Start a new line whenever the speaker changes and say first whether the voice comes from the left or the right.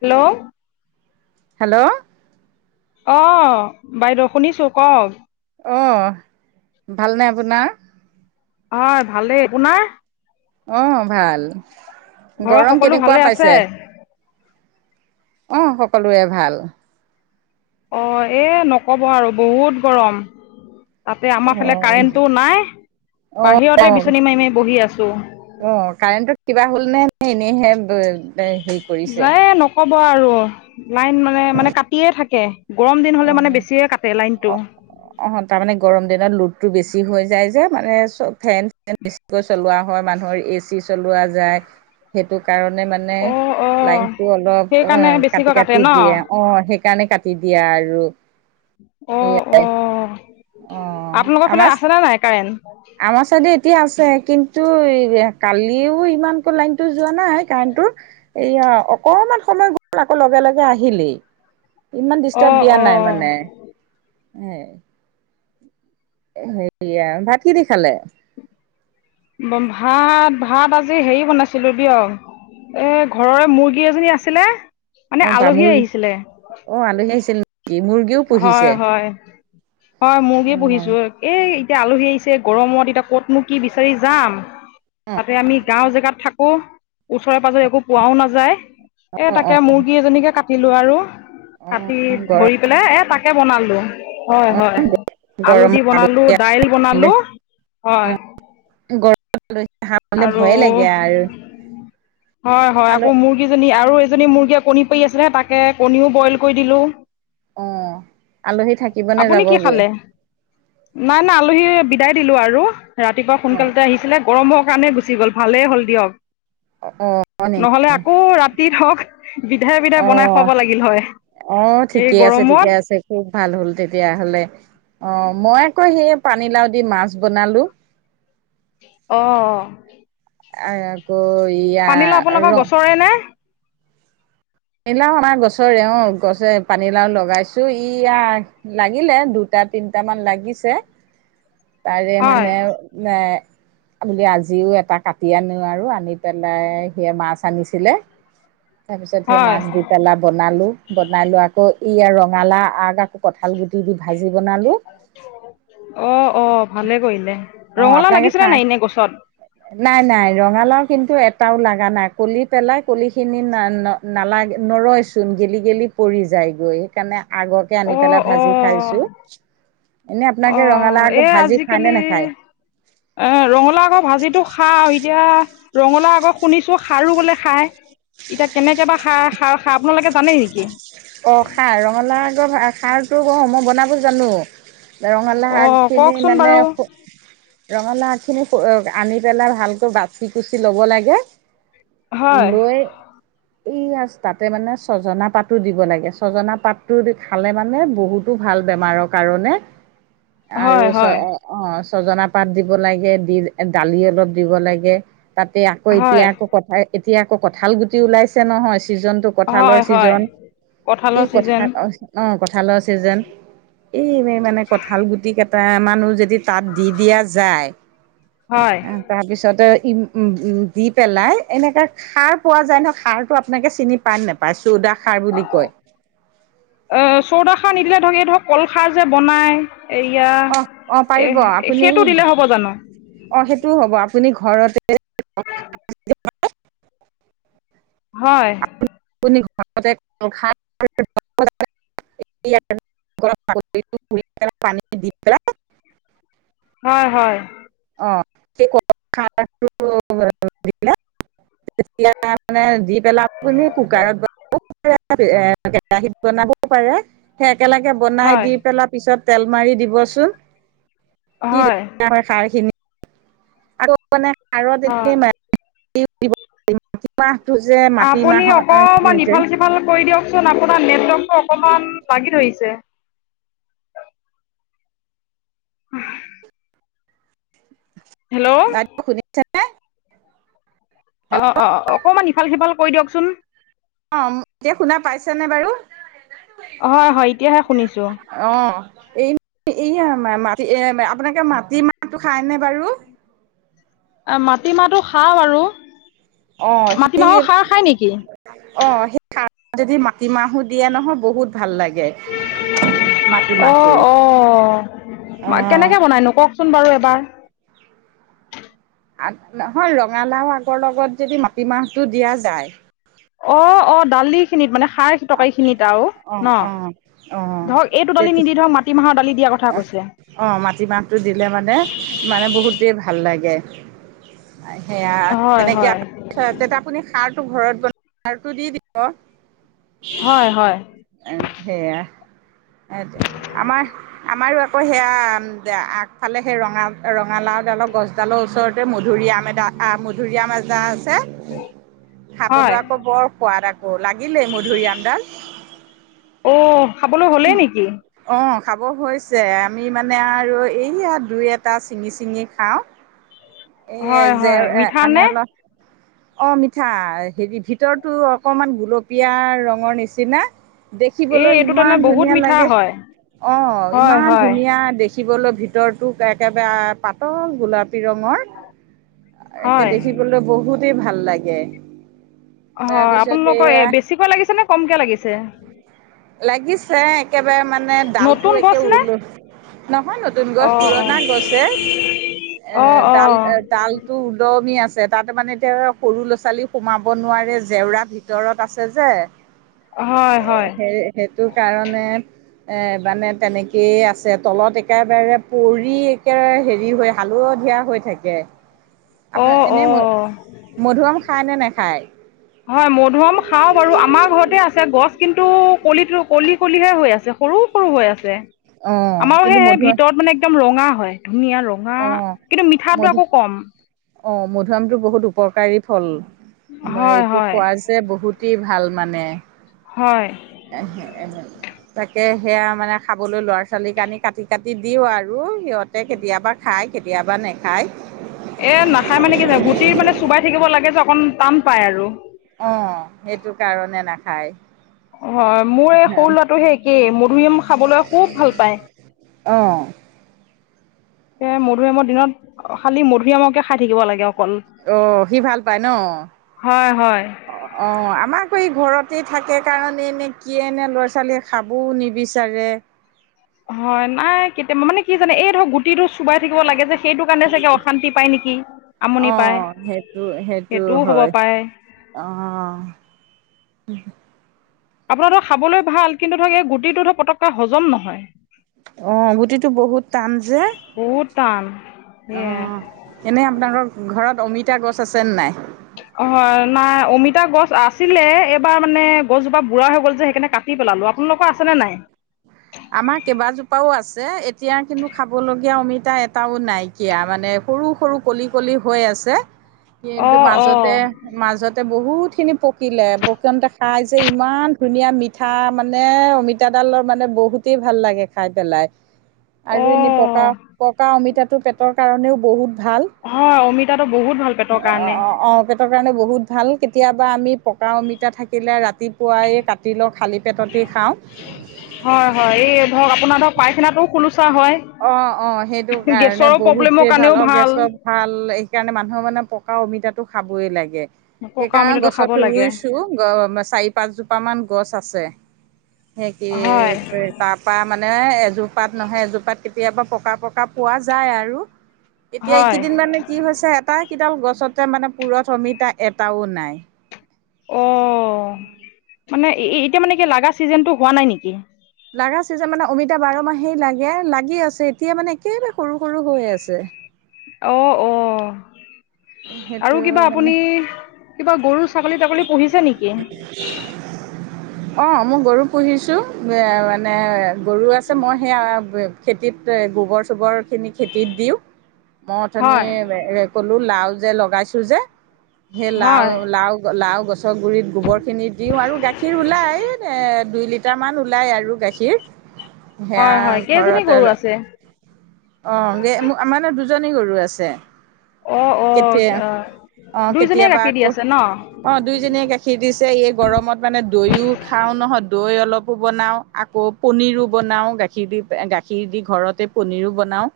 left: Hello.
right: Hello.
left: অ বাইদেউ শুনিছো কওঁক?
right: অহ, ভাল নে আপোনাৰ?
left: হয় ভালে, আপোনাৰ?
right: অহ ভাল,
left: ঘৰৰ
right: গৰম
left: সকলো
right: কেনেকুৱা
left: ভালে আছে
right: পাইছে? অ সকলোৰে ভাল।
left: অ এই নক'ব আৰু বহুত গৰম। তাতে আমাৰ
right: অ
left: ফালে কাৰেণ্টটো নাই,
right: অ অ
left: বাহিৰতে বিচনী মাৰি মাৰি বহি আছো।
right: অ কাৰেণ্টত কিবা হ'ল নে ন এনেইহে হেৰি। কৰিছে
left: যায় নকব আৰু লাইন মানে মানে কাতিয়ে থাকে। গৰম দিন হ'লে মানে বেছিয়ে কাটে লাইনটো।
right: অহ তাৰমানে গৰম দিনত লোডটো বেছি হৈ যায় যে মানে চব- ফেন চেন বেছিকৈ চলোৱা হয় মানুহৰ এ চি চলোৱা যায়। সেইটো কাৰণে মানে
left: অ অ
right: লাইনতটো অলপ
left: সেইকাৰণে
right: এ
left: বেছিকৈ
right: কাটি
left: কাটে
right: কাটি
left: ন
right: দিয়ে,। অঁ, সেইকাৰণে কাটি দিয়া আৰু।
left: অঁ, অঁ,
right: অ
left: আপোনালোকৰ
right: আমাৰ
left: ফালে আছে না নাই কাৰেন্ট।
right: আমাৰ চাইডে এতিয়া আছে কিন্তু এ কালিও ইমানকৈ লাইনতটো যোৱা নাই কাৰেণ্টোৰ। এয়া অকমান সময় গ'ল আকৌ লগে লগে আহিলেই। ইমান
left: অ
right: ডিষ্টাৰ্ব দিয়া নাই মানে
left: অ
right: [inaudible] সেয়া ভাত কি দি খালে।
left: ব ভাত ভাত আজি হেৰি বনাইছিলো দিয়। এ ঘৰৰে মুৰ্গী এজনী আছিলে। মানে
right: অঁ, বা
left: আলহী
right: মুৰ
left: আহিছিলে
right: অঁ আলহী আহিছিল নেকি মুৰ্গীও
left: হয়
right: পুহিছে।
left: হয়, হয়, মুৰ্গী
right: অ
left: পুহীছো। এই এতিয়া আলহী আহিছে গৰমত এতিয়া ক'তনো কি বিচাৰি যাম।
right: অ
left: তাতে আমি গাঁও জেগাত থাকো ওচৰে পাঁজৰে একো পোৱাও নাযায়। এ
right: অ অ
left: তাকে মুৰ্গী এজনীকে কাটিলো আৰু
right: অ
left: কাটি
right: গৰম
left: ধৈ। প্লে এ তাকে বনলো। হয় হয় আলু
right: গৰম
left: দি বনালো দাইল বনালো হয়।
right: গৰম [inaudible]
left: আৰু
right: ভয়ে লাগে আৰু।
left: হয় হয়
right: আল
left: আকৌ মো। ৰ্গীজনী আৰু এজনী মুৰ্গীয়ে কণী পাৰি আছে তাকে কণীও বইল কৰি দিলো।
right: অঁ।
left: আপুনি কি খালে নাই নাই আলহী বিদায় দিলো আৰু। ৰাতিপুৱা
right: অ
left: সোনকালতে আহিছিলে গৰম হোৱাৰ কাৰণে গুচি গল ভালেই হল দিয়ক।
right: অঁ।
left: নহলে আকৌ ৰাতি ধওক বিধে বিধে বনাই খুৱাব লাগিল হয়।
right: অঁ,
left: এই
right: ঠিকে আছে
left: গৰমত
right: ঠিকে আছে খুব ভাল হল তেতিয়াহলে। অঁ, মই আকৌ সেই পানীলাও দি মাছ বনালো।
left: অ।
right: আকৌ ইয়া ৰ।
left: কৰে নে।
right: ইলাও আমা গছৰে অ গছে পানীলাও লগাইছোঁ ইয়া। লাগিলে দুটা তিনটা মান লাগিছে তাৰে
left: হয়
right: মানে এ। [inaudible] আমি আজিও এটা কাটি আনো আৰু আনি পেলাই সিয়ে মাছ আনিছিলে। তাৰপিছত সেইয়া
left: হয়
right: মাছ দি,। পেলা বনালো বনাই লো আকৌ ই ৰঙালা আগ আকৌ কঁঠাল গুটি দি ভাজি বনালো।
left: অঁ, অঁ, ভালে কৰিলে।
right: অঁ,
left: ৰঙালাও
right: আপোনাকে
left: লাগিছিলে
right: খা।
left: নাই এনে গছত
right: নাই নাই ৰঙালাও কিন্তু এটাও লাগা নাই কলি পেলাই কলি খিনি না ন। নালাগ নৰয়চোন গেলি গেলি পৰি যায় গৈ। সেইকাৰণে আগকে আনি
left: অঁ
right: পেলাই ভাজি
left: অঁ
right: খাইছো,। এনেই আপোনালাকে
left: অঁ
right: ৰঙালাও আগ
left: এই
right: ভাজি খাই নে নেখায়।
left: আজিকালি এ ৰঙালা আগ ভাজিটো খা-। [inaudible] এতিয়া ৰঙালা আকৌ শুনিছো খাৰু বোলে খাই এতিয়া কেনেকে বা। খাৰ খাৰ খাৰ আপোনালোকে জানে নেকি।
right: অ', খাৰ ৰঙালা আগ খাৰটো ক মই বনাব জানো। ৰঙালাও
left: অ
right: আগখিনি
left: কওকচোন
right: মানে
left: বাৰু
right: ফ। ৰঙালাও আগখিনি পো আনি পেলাই ভালকৈ বাচি কুচি ল'ব লাগে।
left: হয়
right: লৈ এই আ তাতে মানে ছজনা পাত তটো দিব লাগে। ছজনা পাতটো খালে মানে বহুতো ভাল বেমাৰৰ কাৰণে।
left: হয়
right: আৰু চ
left: হয়
right: অ অঁ, ছজনা পাত দিব লাগে, দি দালি অলপ দিব লাগে। তাতে আকৌ এতিয়া
left: হয়
right: আকৌ কঠাঁ এতিয়া আকৌ কঠাঁল গুটি ওলাইছে নহয় ছিজনটো কঠাঁলৰ
left: হয় হয়
right: ছিজন ই
left: কঁঠালৰ ছিজন
right: কঠা অঁ, কঠালৰ ছিজন এই মানে কঁঠাল গুটি কেটা মানু যদি তাত দি দিয়া যায়।
left: হয়
right: অ তাৰ পিছতে ই উম দি পেলাই এনেকা, খাৰ পোৱা যায় ন সাৰটো আপোনালোকে চিনি পাই নোপায় চৌদা খৰ বুলি কয়,
left: এ চৌদা খাৰ নিদিলে ধৰক এই ধৰক কলখাৰ যে বনায়,
right: অ অ
left: এইয়া
right: পাৰিব
left: এহ সেইটো দিলে হ'ব জানো।
right: অঁ, সেইটোও হ'ব আপুনি ঘৰতে
left: [unintelligible] হয়।
right: আপোনি ঘৰতে কল খাৰ [unintelligible] [unintelligible] পানী দি পেলায়।
left: হয় হয়।
right: অঁ কল খাৰ টো দি পেনে, [unintelligible] [unintelligible] তেতিয়া মানে দি পেলা আপুনি কুকাৰত বনাও পাৰে এ কেৰাহীত বনাবও পাৰে সে একেলেগে বনাই
left: হয়
right: দি পেলা পিছত তেল মাৰি দিবচোন। কি
left: হয়
right: ধুনীয়া হয় খাৰ খিনি। আৰু মানে খাৰৰ
left: হয়
right: [unintelligible] [unintelligible] টো যে
left: আপুনি
right: মাটিমাহৰ
left: অকণমান
right: যে
left: ইফাল সিফাল কৰি দিয়ক‌ চোন। আপোনাৰ নেটৱৰ্কটো অকণমান লাগি ধৰিছে। [unintelligible] আহ হেল্লও
right: [unintelligible] শুনিছে নে?
left: অঁ, অঁ, অকণমান ইফাল সিফাল কৰি দিয়কচোন।
right: অঁম, এতিয়া শুনা পাইছেনে বাৰু?
left: হয় হয় এতিয়াহে শুনিছোঁ। অঁ
right: অঁ এই এই আমাৰ এ আপোনালোকে মাটি মাহটো খাইনে বাৰু?
left: মাটিমাহটো খাওঁ আৰু
right: অ'
left: মাটি
right: সেই
left: মাহৰ খাৰ খায় নেকি?
right: অ', সেই খাৰত যদি মাটি মাহো দিয়ে নহয়, বহুত ভাল লাগে। মাটি মাহটো।
left: মা কেনেকে বনাইনো কওঁকচোন বাৰু এবাৰ।
right: আগ, নহয় ৰঙালাও আগৰ লগত যদি মাটিমাহটো দিয়া যায়,
left: অ', অ', দালি খিনিত মানে সা সাৰ তৰকাৰী খিনিত আও
right: অ
left: ন
right: অ অ
left: ধৰক এইটো দালি নিদি ধৰক মাটিমাহৰ দালি দিয়াৰ কথা কৈছে।
right: অঁ, মাটিমাহটো দিলে মানে মানে বহুতেই ভাল লাগে। আ, সেয়া
left: হয়
right: তেনেকে
left: হয়
right: আপুনি খাৰটো ঘৰত বনাই খাৰটো দি দিব।
left: হয় হয়।
right: এ, সেয়া এত আমাৰ আমাৰো আকৌ সেয়া দা আগফালে সেই ৰঙা ৰঙালাওঁ ডালৰ গছডালৰ ওচৰত ত মধুৰি আম এজা আছে মধুুৰআম আজা আছে
left: হয়
right: খাবলৈ আকৌ বৰ সোৱাদ আকৌ লাগিলেই মধুৰি আমডাল
left: অ খাবলৈ হ'লে নেকি
right: অ খাব হৈছে আমি মানে আৰু এইয়া দুই এটা চিঙি চিঙি খাওঁ এ
left: হয়
right: জেৰ
left: হয় মিঠা
right: মানে
left: নে
right: অলপ অ মিঠা হেৰি ভিতৰতো অকণমান গুলপীয়া ৰঙৰ নিচিনা
left: এই
right: দেখিবলৈ
left: এইটো তেনে
right: ইমান
left: বহুত
right: ধুনীয়া
left: মিঠা
right: লাগে
left: হয়
right: অ
left: হয়
right: ইমান
left: হয়
right: ধুনীয়া দেখি দেখিবলৌ ভিতৰতোএকেবাৰে পাতল গোলাপী ৰঙৰ একে
left: হয়
right: দেখিবলৈ বহুতেই ভাল লাগে
left: হয়
right: তাৰপিছত
left: আপোনালোকৰ
right: এয়া
left: এ বেছিকৈ লাগিছে নে কমকে লাগিছে
right: লাগিছে একেবাৰে মানে ডালতো
left: নতুন
right: একে
left: গছনে
right: লো নহয় নতুন গছ
left: অঁ
right: পুৰণা গছে
left: অঁ
right: এ
left: অঁ
right: ডাল ডাল ত উলমি আছে তাতে মানে এতিয়া সৰু ল'ৰা ছোৱালী সোমাব নোৱাৰে জেওৰা ভিতৰত আছে যে [unintelligible]
left: হয় হয়।
right: সে সেইটো কাৰণে এ মানে তেনেকেই আছে তলত একেবাৰে পৰি একোৰে হেৰি হৈ হালধীয়া হৈ থাকে আপোনাৰ
left: অঁ
right: এনেই ম
left: অঁ
right: মধুৰিআম খায় নে নেখায়
left: হয় মধুৰি আম খাওঁ বাৰু আমাৰ ঘৰতে আছে গছ কিন্তু কলিটো কলি কলিহে হৈ আছে সৰু সৰু হৈ আছে
right: অ',
left: আমাৰো
right: কিন্তু
left: সেই
right: মধুৰিআম
left: ভিতৰত মানে একদম ৰঙা হয় ধুনীয়া ৰঙা
right: অ',
left: কিন্তু মিঠাটো
right: মধু
left: আকৌ কম
right: অ মধুৰিআমটো বহুত উপকাৰী ফল বা
left: হয়
right: এইটো
left: হয়
right: খোৱা যে বহুতেই ভাল মানে
left: হয়
right: আহ এ তাকে সেয়া মানে খাবলৈ ল'ৰা ছোৱালী কানি কাটি কাটি দিওঁ আৰু সিহঁতে কেতিয়াবা খায় কেতিয়াবা নেখায়
left: এ নাখায় মানে কি গুটিৰ মানে চোবাই থাকিব লাগে যে অকন টান পায় আৰু
right: অ সেইটো কাৰণে নাখায়
left: হয় মোৰ এই সৰু ল'ৰাটোহে একেই মধুৰিয়া আম খাবলৈ খুব ভাল পায়
right: অ
left: এ মধুৰিআমৰ দিনত খালি মধুৰিআমকে খাই থাকিব লাগে অকল
right: অহ সি ভাল পায় ন
left: হয় হয়
right: অ অ আমাকো এই ঘৰতে থাকে কাৰণে এনে কি এনে ল'ৰা ছোৱালীয়ে খাবও নিবিচাৰে
left: হয় নাই কেতিয়াবা মানে কি জানে এই ধৰক গুটি গুটিতো চুবাই থাকিব লাগে যে সেইটো কাৰণে চাগে অশান্তি পায় নেকি আমনি পায়
right: অ', সেইটো সেইটো
left: সেইটোও হ'ব
right: হয়
left: পাৰে
right: অ
left: আপোনাৰ ধৰ খাবলৈ ভাল কিন্তু ধৰক এই গুটিটো ধৰ পটককৈ হজম নহয়
right: অ গুটিটো বহুত টান যে
left: বহুত টান
right: অ
left: সেয়াই
right: এনেই আপোনালোকৰ ঘৰত অমিতা গছ আছেনে নাই
left: অ নাই অমিতা গছ আছিলে এইবাৰ মানে গছজোপা বুঢ়া হৈ গ'ল যে সেইকাৰণে কাটি দি পেলালোঁ আপোনালোকৰ আছেনে নাই
right: আমাৰ কেইবাজোপাও আছে এতিয়া কিন্তু খাবলগীয়া অমিতা এটাও নাই সোকীয়া মানে সৰু সৰু কলি কলি হৈ আছে কিন্তু
left: অঁ
right: মাজত
left: অঁ
right: মাজতে বহুত খিনি পকিলে পকোতে খাই যে ইমান ধুনীয়া মি ঠা মানে অমিতাডালৰ মানে বহুত অ ভাল লাগে খাই পেলাই আৰু এনেই
left: অঁ
right: পকা পকা অমিতাটো পেটৰ কাৰণেও বহুত ভাল
left: হয় অমিতাটো বহুত ভাল পেটৰ কাৰণে
right: অ অ পেটৰ কাৰণে বহুত ভাল কেতিয়াবা আমি পকা অমিতা থাকিলে ৰাতি পুৱাই কাটি লওঁ খালী পেটতে খাওঁ।
left: হয়, হয়, এই ধৰক আপোনাৰ ধৰক পাইখানা টো খো
right: অ', অ', সেইটো কাৰণে
left: গেছৰো প্ৰব্লেমৰ
right: বহুতেই ভাল
left: কাৰণেও
right: অ', গেছৰ ভাল সেইকাৰণে মানুহৰ মানে পকা অমিতাটো খাবই লাগে।
left: পকা
right: সেইকাৰণে
left: অমিতাটো খাব
right: গছত
left: লাগে
right: ৰুইছো। চাৰি পাঁচজোপা মান গছ আছে, সেই কি
left: হয়
right: তাৰ পৰা মানে এজোপাত নহয় এজোপাত কেতিয়াবা পকা পকা পোৱা যায় আৰু। এতিয়া
left: হয়
right: এইকেইদিন মানে কি হৈছে আটাইকেইডাল গছতে মানে পুৰঠ অমিতা এটাও নাই।
left: অ', মানে এতিয়া মানে কি লাগা চিজনটো হোৱা নাই নেকি?
right: লগা চিজন মানে অমিতা বাৰ মাহেই লাগে লাগি আছে এতিয়া মানে একেবাৰে সৰু সৰু হৈ আছে।
left: অ', অ', আৰু
right: সেইটো
left: কিবা
right: মানে
left: আপুনি কিবা গৰু ছাগলী-তাগলী পুহিছে নেকি?
right: অ মই গৰু পুহিছো এ মানে গৰু আছে মই সেইয়া খেতিত গোবৰ চোবৰখিনি খেতিত দিও মই অথনি
left: হয়
right: ক'লো লাও যে লগাইছো যে সেই লাও,
left: হয়
right: লাও, লাও গছ ৰ গুৰিত গোবৰ খিনি দিও আৰু গাখীৰ ওলাই এ দুই লিটাৰ লিটাৰমান ওলায় আৰু গাখীৰ
left: হয় হয়
right: সেয়া
left: কেইজনী
right: ঘৰত
left: গৰু আছে
right: অ', গ মোক আমাৰ মানে দুজনী গৰু আছে।
left: অঁ অঁ
right: কেতিয়া, অ',
left: দুইজনীয়ে
right: কেতিয়াবা
left: গাখীৰ দি
right: আকৌ
left: আছে ন
right: অ', দুইজনীয়ে গাখীৰ দিছে এই গৰমত মানে দৈও খাও নহয়। দৈ অলপো বনাওঁ, আকৌ পনিৰো বনাওঁ গাখীৰ দি গাখীৰ দি ঘৰতে পনীৰো বনাওঁ।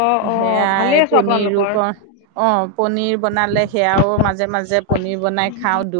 left: অঁ অঁ
right: সেয়াই এই
left: ভালেই আছোঁ
right: পনিৰ
left: আপোনালোকৰ
right: অকণ অ', পনিৰ বনালে সেয়াও মাজে মাজে পনিৰ বনাই খাও দু